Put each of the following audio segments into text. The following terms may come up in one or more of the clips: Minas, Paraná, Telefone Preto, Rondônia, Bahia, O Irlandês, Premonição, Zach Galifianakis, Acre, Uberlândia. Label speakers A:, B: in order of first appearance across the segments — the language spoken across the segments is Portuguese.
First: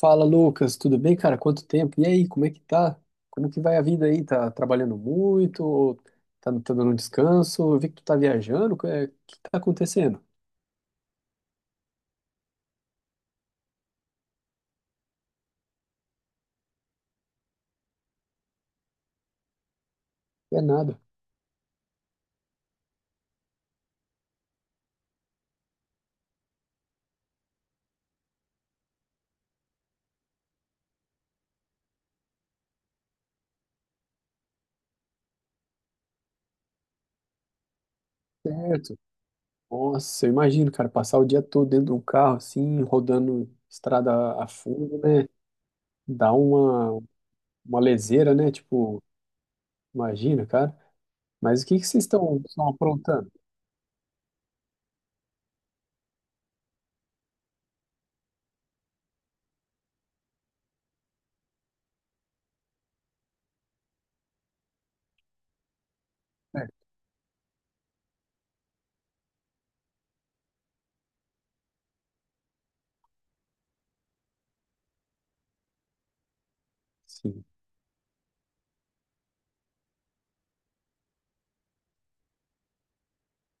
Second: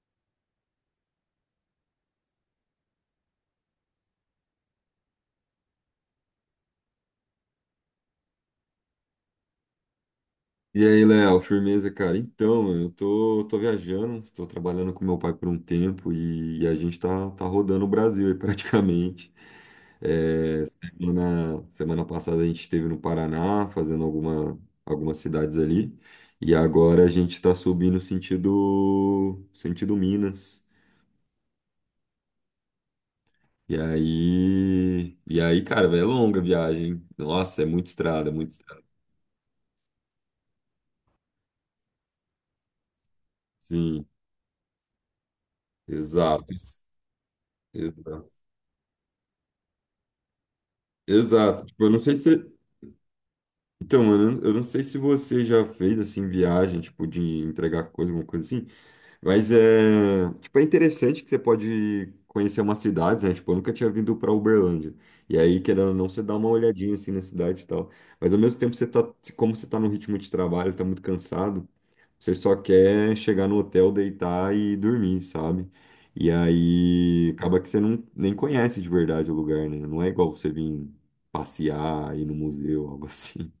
A: Fala, Lucas, tudo bem, cara? Quanto tempo? E aí, como é que tá? Como que vai a vida aí? Tá trabalhando muito? Ou tá dando um descanso? Eu vi que tu tá viajando. O é, que tá acontecendo?
B: E aí, Léo, firmeza, cara? Então, mano, eu tô viajando, tô trabalhando com meu pai por um tempo e a gente tá rodando o Brasil aí praticamente.
A: É nada.
B: Na semana passada a gente esteve no Paraná, fazendo algumas cidades ali, e agora a gente tá subindo sentido Minas. Cara, véio, é longa a viagem, hein? Nossa, é muita estrada, muita estrada.
A: Certo. Nossa, eu imagino, cara, passar o dia todo dentro de um carro, assim, rodando
B: Sim,
A: estrada a fundo, né? Dá
B: exato,
A: uma
B: exato.
A: leseira, né? Tipo, imagina, cara. Mas
B: Exato.
A: o que
B: Tipo,
A: que
B: eu não
A: vocês
B: sei se.
A: estão aprontando?
B: Então, mano, eu não sei se você já fez, assim, viagem, tipo, de entregar coisa, alguma coisa assim, mas é, tipo, é interessante que você pode conhecer umas cidades, né? Tipo, eu nunca tinha vindo pra Uberlândia. E aí, querendo ou não, você dá uma
A: É,
B: olhadinha, assim, na cidade e tal. Mas, ao mesmo tempo, você tá, como você tá no ritmo de trabalho, tá muito cansado, você só quer chegar no hotel, deitar e dormir, sabe? E aí,
A: sim.
B: acaba que você não, nem conhece de verdade o lugar, né? Não é igual você vir passear, ir no museu, algo assim.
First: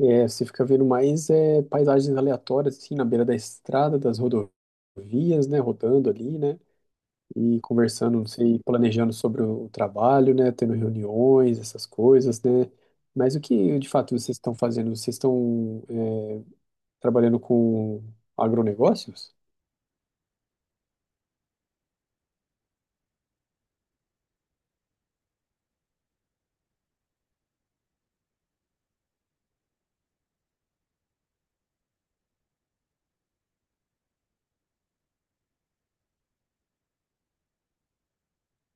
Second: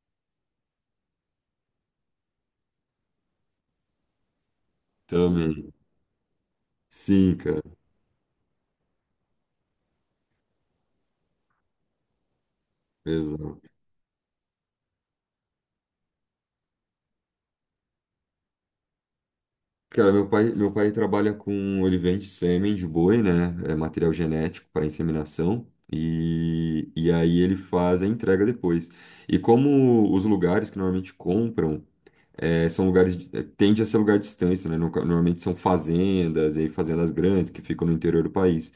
A: É, você fica vendo mais é, paisagens aleatórias, assim, na beira da estrada, das rodovias, né,
B: Também.
A: rodando ali, né,
B: Sim,
A: e
B: cara.
A: conversando, não sei, planejando sobre o trabalho, né, tendo reuniões, essas coisas, né. Mas o
B: Exato.
A: que, de fato, vocês estão fazendo? Vocês estão é, trabalhando com agronegócios?
B: Cara, meu pai trabalha com olivente sêmen de boi, né? É material genético para inseminação. E aí ele faz a entrega depois. E como os lugares que normalmente compram é, são lugares, é, tende a ser lugar distante, né? Normalmente são fazendas, e aí fazendas grandes que ficam no interior do país.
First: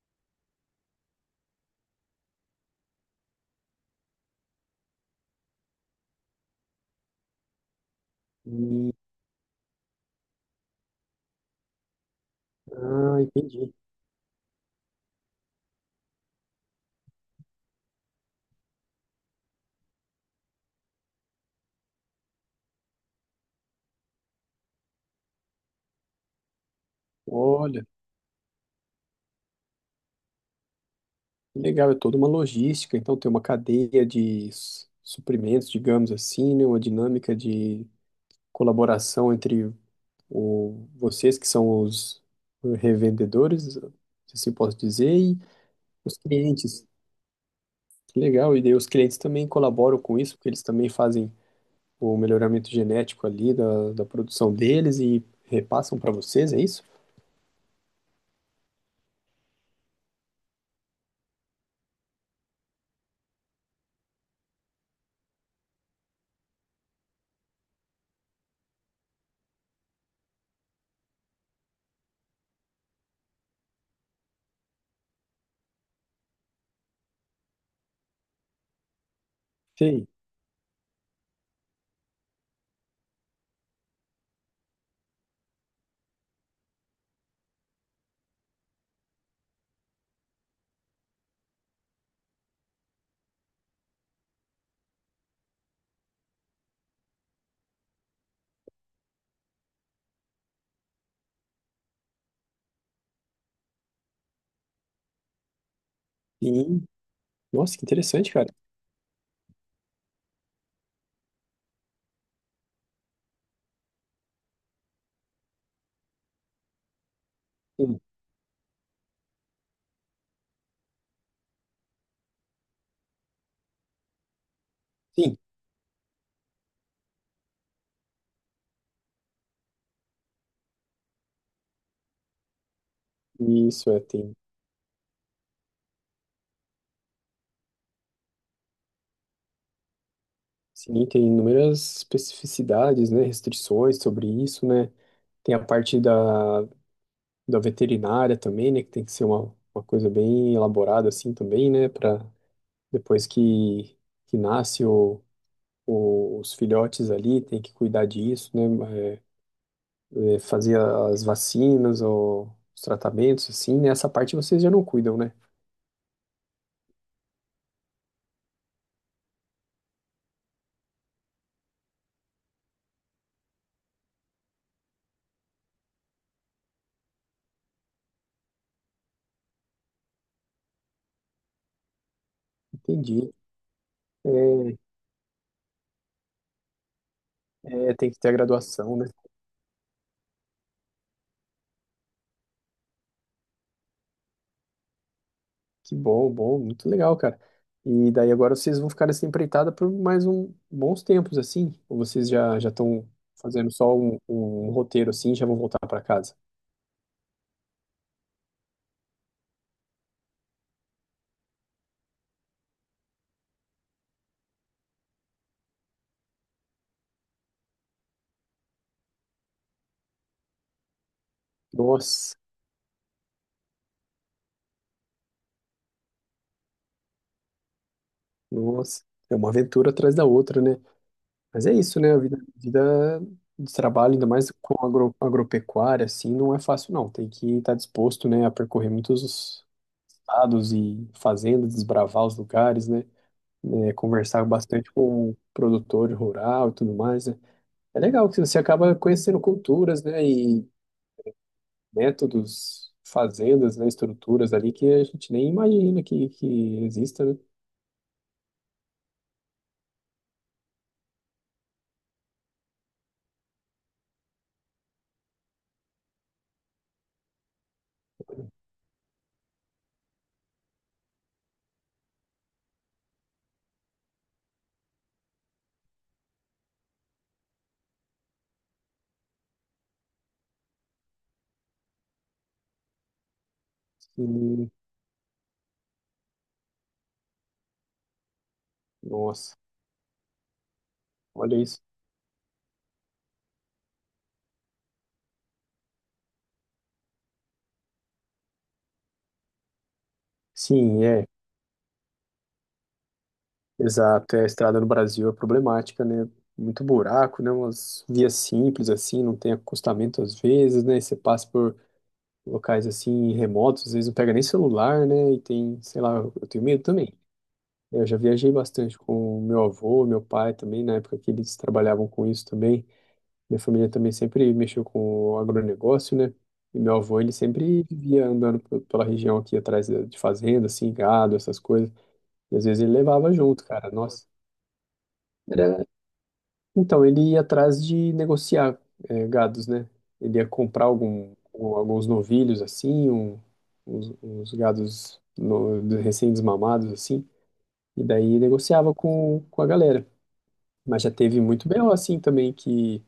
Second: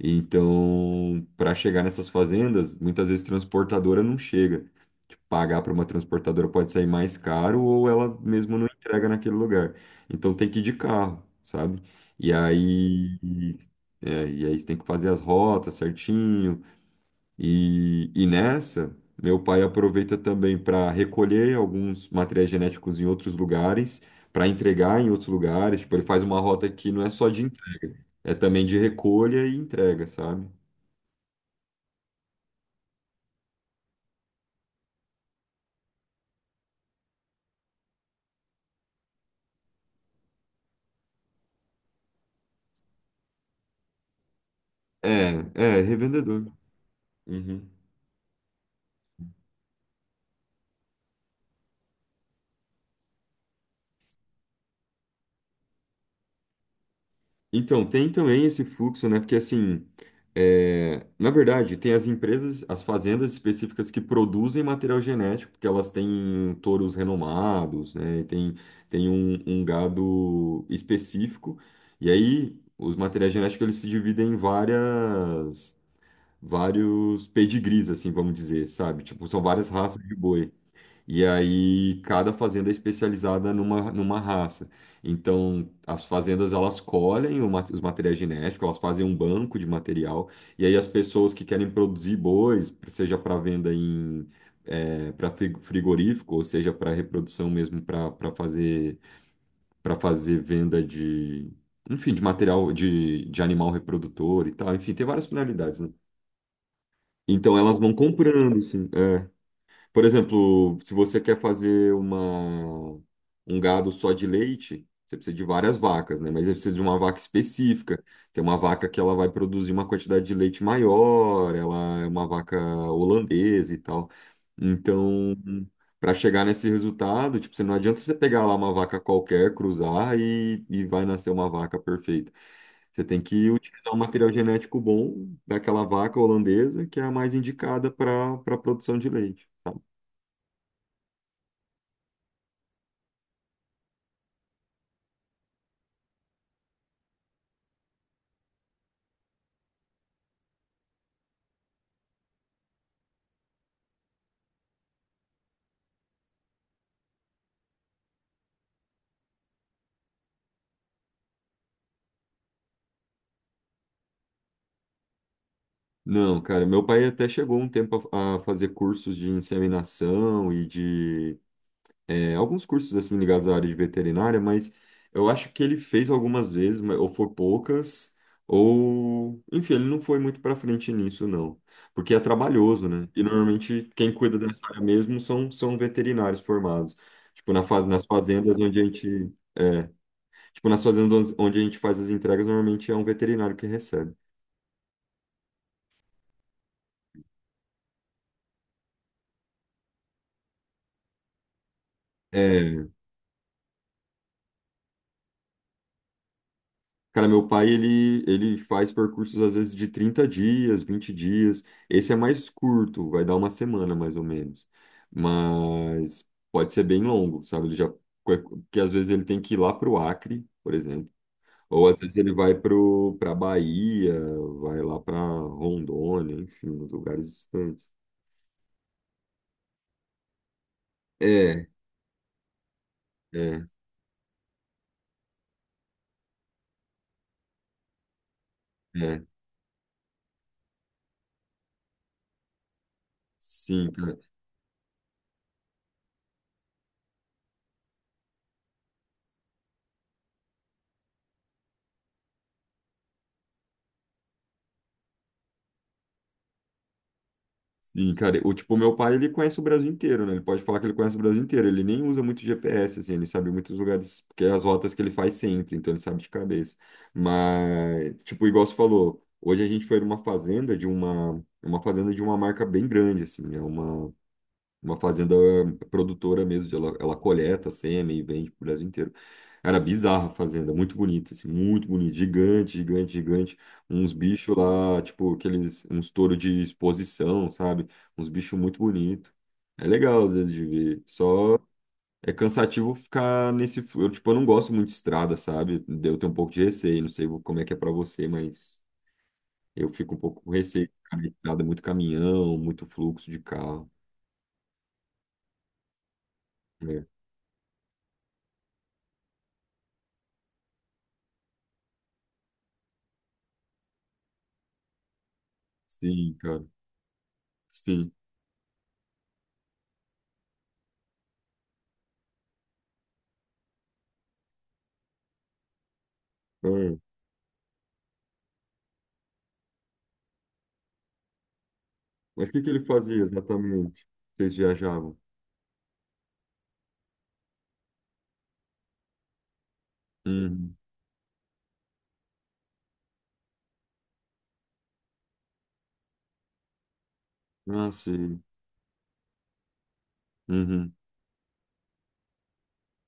B: Então, para chegar nessas fazendas, muitas vezes transportadora não chega. Tipo, pagar para uma transportadora pode sair mais caro ou ela mesmo não
A: Hum,
B: entrega naquele lugar. Então tem que ir de carro, sabe? E aí,
A: ah, entendi.
B: é, e aí você tem que fazer as rotas certinho e meu pai aproveita também para recolher alguns materiais genéticos em outros lugares, para entregar em outros lugares. Tipo, ele faz uma rota que não é só de
A: Olha,
B: entrega, é também de recolha e entrega, sabe?
A: que legal, é toda uma logística, então tem uma cadeia de suprimentos, digamos assim, né, uma dinâmica de colaboração entre o, vocês que são os revendedores, se assim posso dizer, e
B: É,
A: os
B: revendedor.
A: clientes.
B: Uhum.
A: Que legal, e daí os clientes também colaboram com isso, porque eles também fazem o melhoramento genético ali da produção deles e repassam para vocês, é isso?
B: Então, tem também esse fluxo, né? Porque assim, é, na verdade, tem as empresas, as fazendas específicas que produzem material genético, porque elas têm touros renomados, né? Tem um gado específico. E aí, os materiais genéticos, eles se dividem em vários pedigrees, assim, vamos dizer, sabe? Tipo, são várias raças
A: Sim.
B: de boi. E aí cada fazenda é especializada numa raça. Então as fazendas elas colhem os materiais genéticos, elas fazem um banco de material e aí as pessoas que querem produzir bois, seja para venda para frigorífico, ou seja para reprodução mesmo para fazer venda de enfim de material de animal reprodutor e tal. Enfim, tem várias finalidades, né?
A: Sim.
B: Então
A: Nossa,
B: elas
A: que
B: vão
A: interessante, cara.
B: comprando, assim, é. Por exemplo, se você quer fazer um gado só de leite, você precisa de várias vacas, né? Mas você precisa de uma vaca
A: Sim,
B: específica. Tem uma vaca que ela vai produzir uma quantidade de leite maior, ela é uma vaca holandesa e tal. Então,
A: sim.
B: para chegar nesse resultado, tipo, você não adianta você pegar lá uma vaca qualquer, cruzar e vai nascer uma vaca perfeita. Você tem que
A: Isso
B: utilizar um
A: é,
B: material
A: tem,
B: genético bom daquela vaca holandesa que é a mais indicada para produção de leite.
A: sim, tem inúmeras especificidades, né, restrições sobre isso, né? Tem a parte da veterinária também, né? Que tem que ser uma coisa bem elaborada assim também, né? Para depois que, que nasce os filhotes ali, tem que cuidar disso, né? É, fazer as vacinas ou os tratamentos assim, né? Essa parte vocês já não cuidam, né?
B: Não, cara, meu pai até chegou um tempo a fazer cursos de inseminação e de é, alguns cursos assim ligados à área de veterinária, mas eu acho que ele fez algumas vezes, ou foi poucas, ou enfim, ele não foi muito pra frente nisso, não, porque é trabalhoso, né? E
A: Entendi.
B: normalmente quem cuida dessa
A: É,
B: área mesmo são veterinários formados,
A: é,
B: nas
A: tem que ter a
B: fazendas onde
A: graduação, né?
B: tipo nas fazendas onde a gente faz as entregas, normalmente é um veterinário que recebe.
A: Que bom, bom, muito legal, cara. E daí agora vocês vão ficar nessa empreitada por mais um bons tempos, assim? Ou vocês já
B: É.
A: estão fazendo só um roteiro assim, e já vão voltar para casa?
B: Cara, ele faz percursos às vezes de 30 dias, 20 dias. Esse é mais curto, vai dar uma semana mais ou menos. Mas pode ser bem longo, sabe? Porque às vezes ele tem que ir lá para o Acre, por exemplo. Ou às vezes ele
A: Nossa,
B: vai para a Bahia, vai lá para Rondônia, enfim, uns lugares distantes.
A: nossa, é uma aventura atrás da outra, né? Mas
B: É,
A: é isso, né? A vida, vida
B: é,
A: de trabalho, ainda mais com agropecuária, assim, não é fácil, não. Tem que estar disposto, né, a percorrer
B: é.
A: muitos estados e fazendas, desbravar os lugares, né?
B: Sim.
A: Né, conversar bastante com o produtor rural e tudo mais, né? É legal que você acaba conhecendo culturas, né, e métodos, fazendas, né, estruturas ali que a gente nem imagina que exista, né?
B: Sim, cara, o tipo, ele conhece o Brasil inteiro, né? Ele pode falar que ele conhece o Brasil inteiro. Ele nem usa muito GPS, assim, ele sabe muitos lugares, porque é as rotas que ele faz sempre, então ele sabe de cabeça. Mas, tipo, igual você falou, hoje a gente foi numa uma fazenda de uma marca bem grande, assim, uma fazenda produtora mesmo, ela, ela coleta sêmen e vende pro Brasil inteiro. Era bizarra a fazenda, muito bonita, assim, muito bonita, gigante, gigante, gigante. Uns bichos
A: Sim,
B: lá, tipo, aqueles, uns touros de exposição, sabe? Uns bichos muito bonitos.
A: nossa,
B: É legal, às vezes, de ver.
A: olha
B: Só
A: isso.
B: é cansativo ficar nesse, eu, tipo, eu não gosto muito de estrada, sabe? Eu tenho um pouco de receio, não sei como é que é pra você, mas eu fico um pouco com receio de
A: Sim,
B: ficar
A: é,
B: na estrada, muito caminhão, muito fluxo de carro.
A: exato. É, a estrada no Brasil é problemática, né? Muito
B: É.
A: buraco, né? Umas vias simples assim, não tem acostamento às vezes, né? E você passa por locais assim remotos, às vezes não pega nem celular, né? E tem, sei lá,
B: Sim,
A: eu
B: cara.
A: tenho medo também. Eu
B: Sim.
A: já viajei bastante com meu avô, meu pai também, na época que eles trabalhavam com isso também. Minha família também sempre mexeu com o agronegócio, né? E meu
B: Ah,
A: avô, ele sempre vivia andando pela região aqui atrás de fazenda, assim, gado, essas coisas.
B: mas o
A: E
B: que
A: às
B: que
A: vezes
B: ele
A: ele
B: fazia
A: levava junto, cara.
B: exatamente?
A: Nossa.
B: Vocês viajavam?
A: Era... Então, ele ia atrás de negociar eh, gados, né? Ele ia
B: Uhum.
A: comprar algum, alguns novilhos, assim, uns gados recém-desmamados, assim.
B: Ah,
A: E daí
B: sim.
A: negociava com a galera.
B: Uhum.
A: Mas já teve muito BO assim também, que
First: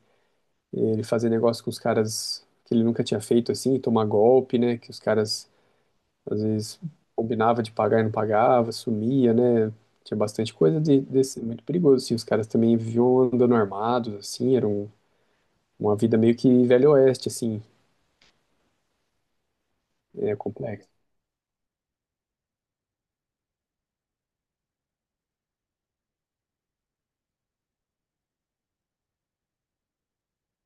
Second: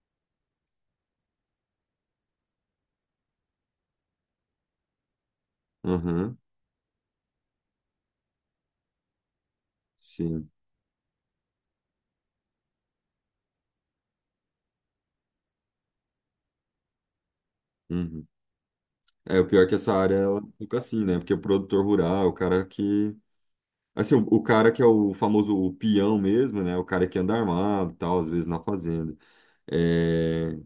A: ele fazer negócio com os caras que ele nunca tinha feito assim, tomar golpe, né? Que os caras
B: Aham.
A: às vezes combinava de pagar e não pagava, sumia, né? Tinha
B: Sim.
A: bastante coisa desse, muito perigoso, assim. Os caras também viviam andando armados, assim, era uma vida meio que velho oeste, assim,
B: Uhum. É, o pior é que essa área
A: é
B: ela é um pouco
A: complexo.
B: assim, né? Porque o produtor rural, o cara que. Assim, o cara que é o famoso o peão mesmo, né? O cara que anda armado e tal, às vezes na fazenda. É.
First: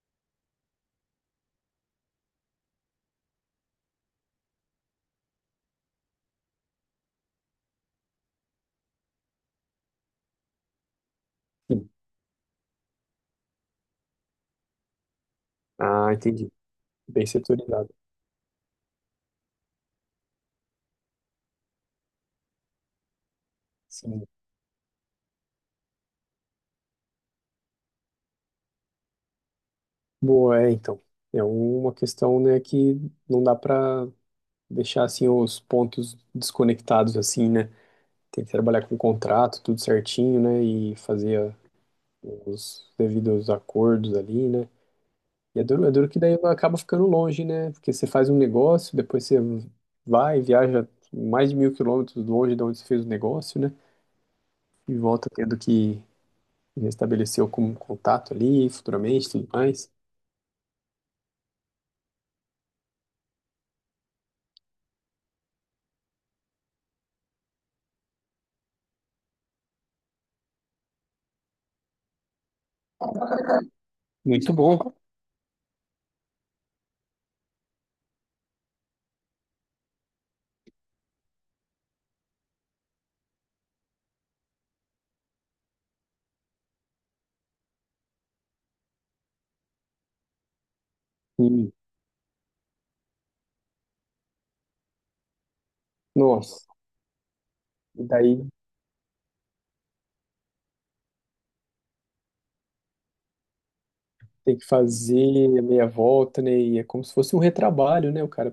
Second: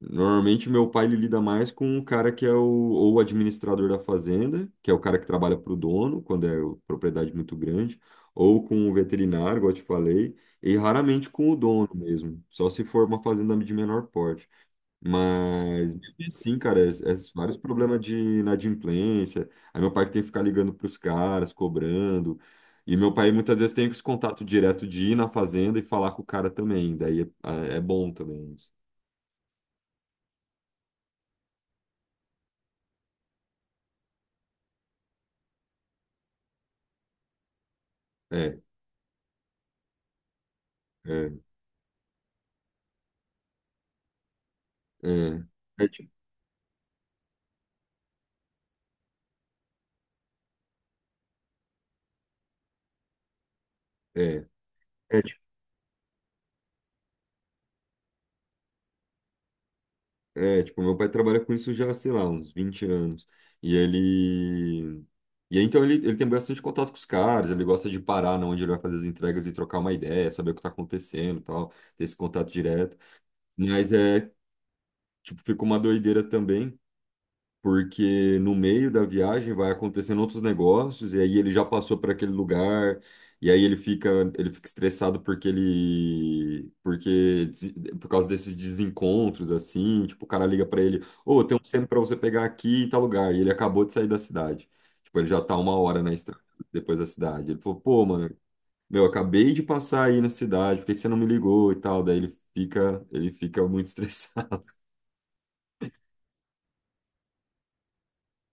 B: Normalmente, meu pai ele lida mais com o cara que é ou o administrador da fazenda, que é o cara que trabalha para o dono, quando é propriedade muito grande, ou com o veterinário, igual eu te falei, e raramente com o dono
A: Sim.
B: mesmo, só se for uma fazenda de menor porte. Mas, mesmo
A: Ah, entendi.
B: assim, cara, é
A: Bem
B: vários
A: setorizado.
B: problemas de inadimplência. Aí, meu pai que tem que ficar ligando para os caras, cobrando. E meu pai muitas vezes tem esse
A: Sim.
B: contato direto de ir na fazenda e falar com o cara também. Daí é bom também isso.
A: Boa, é, então. É uma questão, né, que não dá para deixar assim os pontos desconectados assim, né? Tem que
B: É,
A: trabalhar com contrato, tudo certinho, né? E fazer
B: é.
A: os devidos acordos ali, né?
B: É,
A: E
B: é,
A: é duro
B: tipo,
A: que daí acaba ficando longe, né? Porque você faz um negócio, depois você vai, viaja mais de 1.000 quilômetros longe de onde você fez o negócio, né?
B: é,
A: E
B: é,
A: volta
B: tipo,
A: tendo que restabelecer algum contato ali, futuramente, tudo mais.
B: tipo, meu pai trabalha com isso já, sei lá, uns 20 anos. E ele. E aí, então, ele tem bastante contato com os caras, ele gosta de parar na onde ele vai fazer as entregas e trocar uma ideia, saber o que tá acontecendo e tal, ter esse contato direto. Mas é,
A: Muito bom.
B: tipo, fica uma doideira também, porque no meio da viagem vai acontecendo outros negócios e aí ele já passou para aquele lugar e aí ele fica estressado por causa desses desencontros assim, tipo, o cara liga para ele, ô, tem um
A: E,
B: centro para você pegar aqui em tal lugar e ele acabou de sair da cidade. Tipo, ele já tá uma hora na estrada
A: Nossa,
B: depois da cidade. Ele falou, pô,
A: e
B: mano,
A: daí
B: meu, acabei de passar aí na cidade, por que que você não me ligou e tal? Daí ele fica muito
A: tem
B: estressado.
A: que fazer a meia volta, né? E é como se fosse um retrabalho, né? O cara,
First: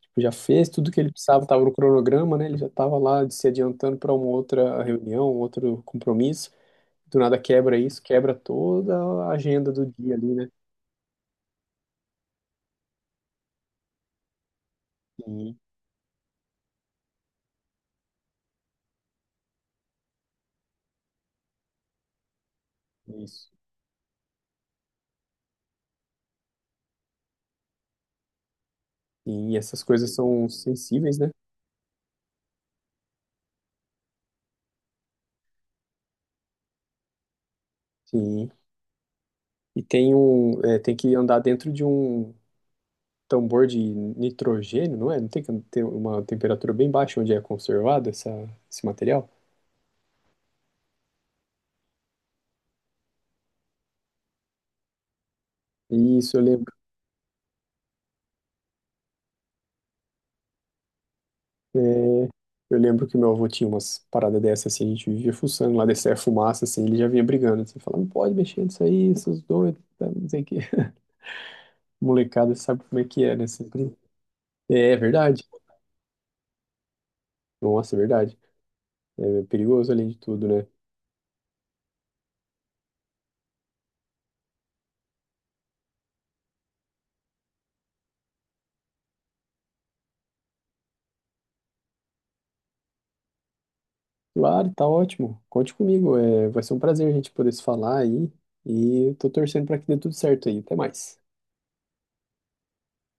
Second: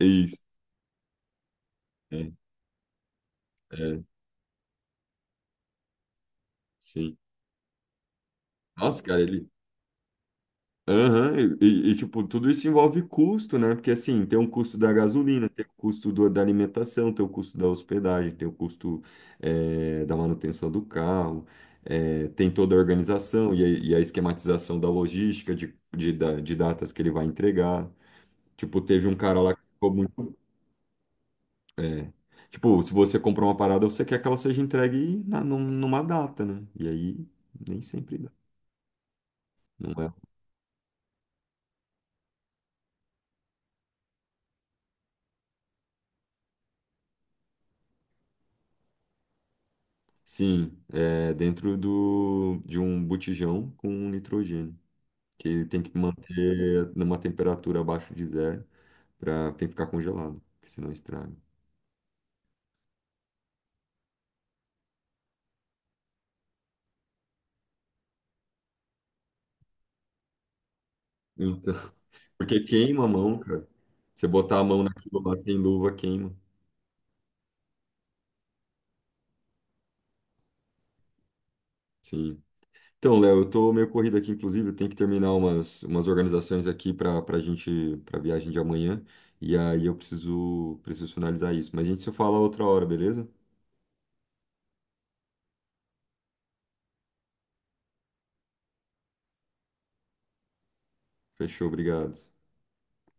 B: É
A: tipo, já
B: isso.
A: fez tudo que ele precisava, estava no
B: É,
A: cronograma, né? Ele já estava lá se adiantando
B: é,
A: para uma outra reunião, um outro compromisso.
B: sim.
A: Do nada quebra isso, quebra toda
B: Nossa, cara,
A: a
B: ele.
A: agenda do dia ali, né?
B: Aham, tipo, tudo isso envolve custo, né? Porque assim, tem um custo da gasolina,
A: Sim,
B: tem o custo da alimentação, tem o custo da hospedagem, tem o custo da manutenção do carro, tem toda a
A: isso.
B: organização e a esquematização da logística de datas que ele vai entregar. Tipo, teve um cara lá
A: Sim,
B: que
A: essas
B: ficou
A: coisas
B: muito.
A: são sensíveis, né?
B: É, tipo, se você comprou uma parada, você quer que ela seja entregue numa data, né? E aí, nem sempre dá.
A: Sim. E
B: Não é.
A: tem um, é, tem que andar dentro de um tambor de nitrogênio, não é? Não tem que ter uma temperatura bem baixa onde é conservado esse material?
B: Sim, é dentro do, de um botijão com um nitrogênio, que ele tem que
A: Isso, eu lembro.
B: manter numa temperatura abaixo de zero, pra, tem que ficar congelado, que senão estraga.
A: É, eu lembro que meu avô tinha umas paradas dessas, assim, a gente vivia fuçando lá, descia a fumaça, assim, ele já vinha brigando, assim, falando, não pode mexer nisso aí, seus doidos, tá, não sei o quê.
B: Então,
A: Molecada
B: porque
A: sabe como é
B: queima a
A: que é,
B: mão,
A: né?
B: cara.
A: Sempre...
B: Você botar a mão
A: É, é
B: naquilo lá
A: verdade.
B: sem luva, queima.
A: Nossa, é verdade. É perigoso além de tudo, né?
B: Sim. Então, Léo, eu tô meio corrido aqui, inclusive, eu tenho que terminar umas organizações aqui pra gente, pra viagem de amanhã, e aí preciso finalizar isso. Mas a gente se fala outra hora, beleza?
A: Claro, tá ótimo. Conte comigo, é, vai ser um prazer a gente poder se falar aí, e eu tô torcendo pra que dê tudo certo aí. Até mais.
B: Fechou, obrigado.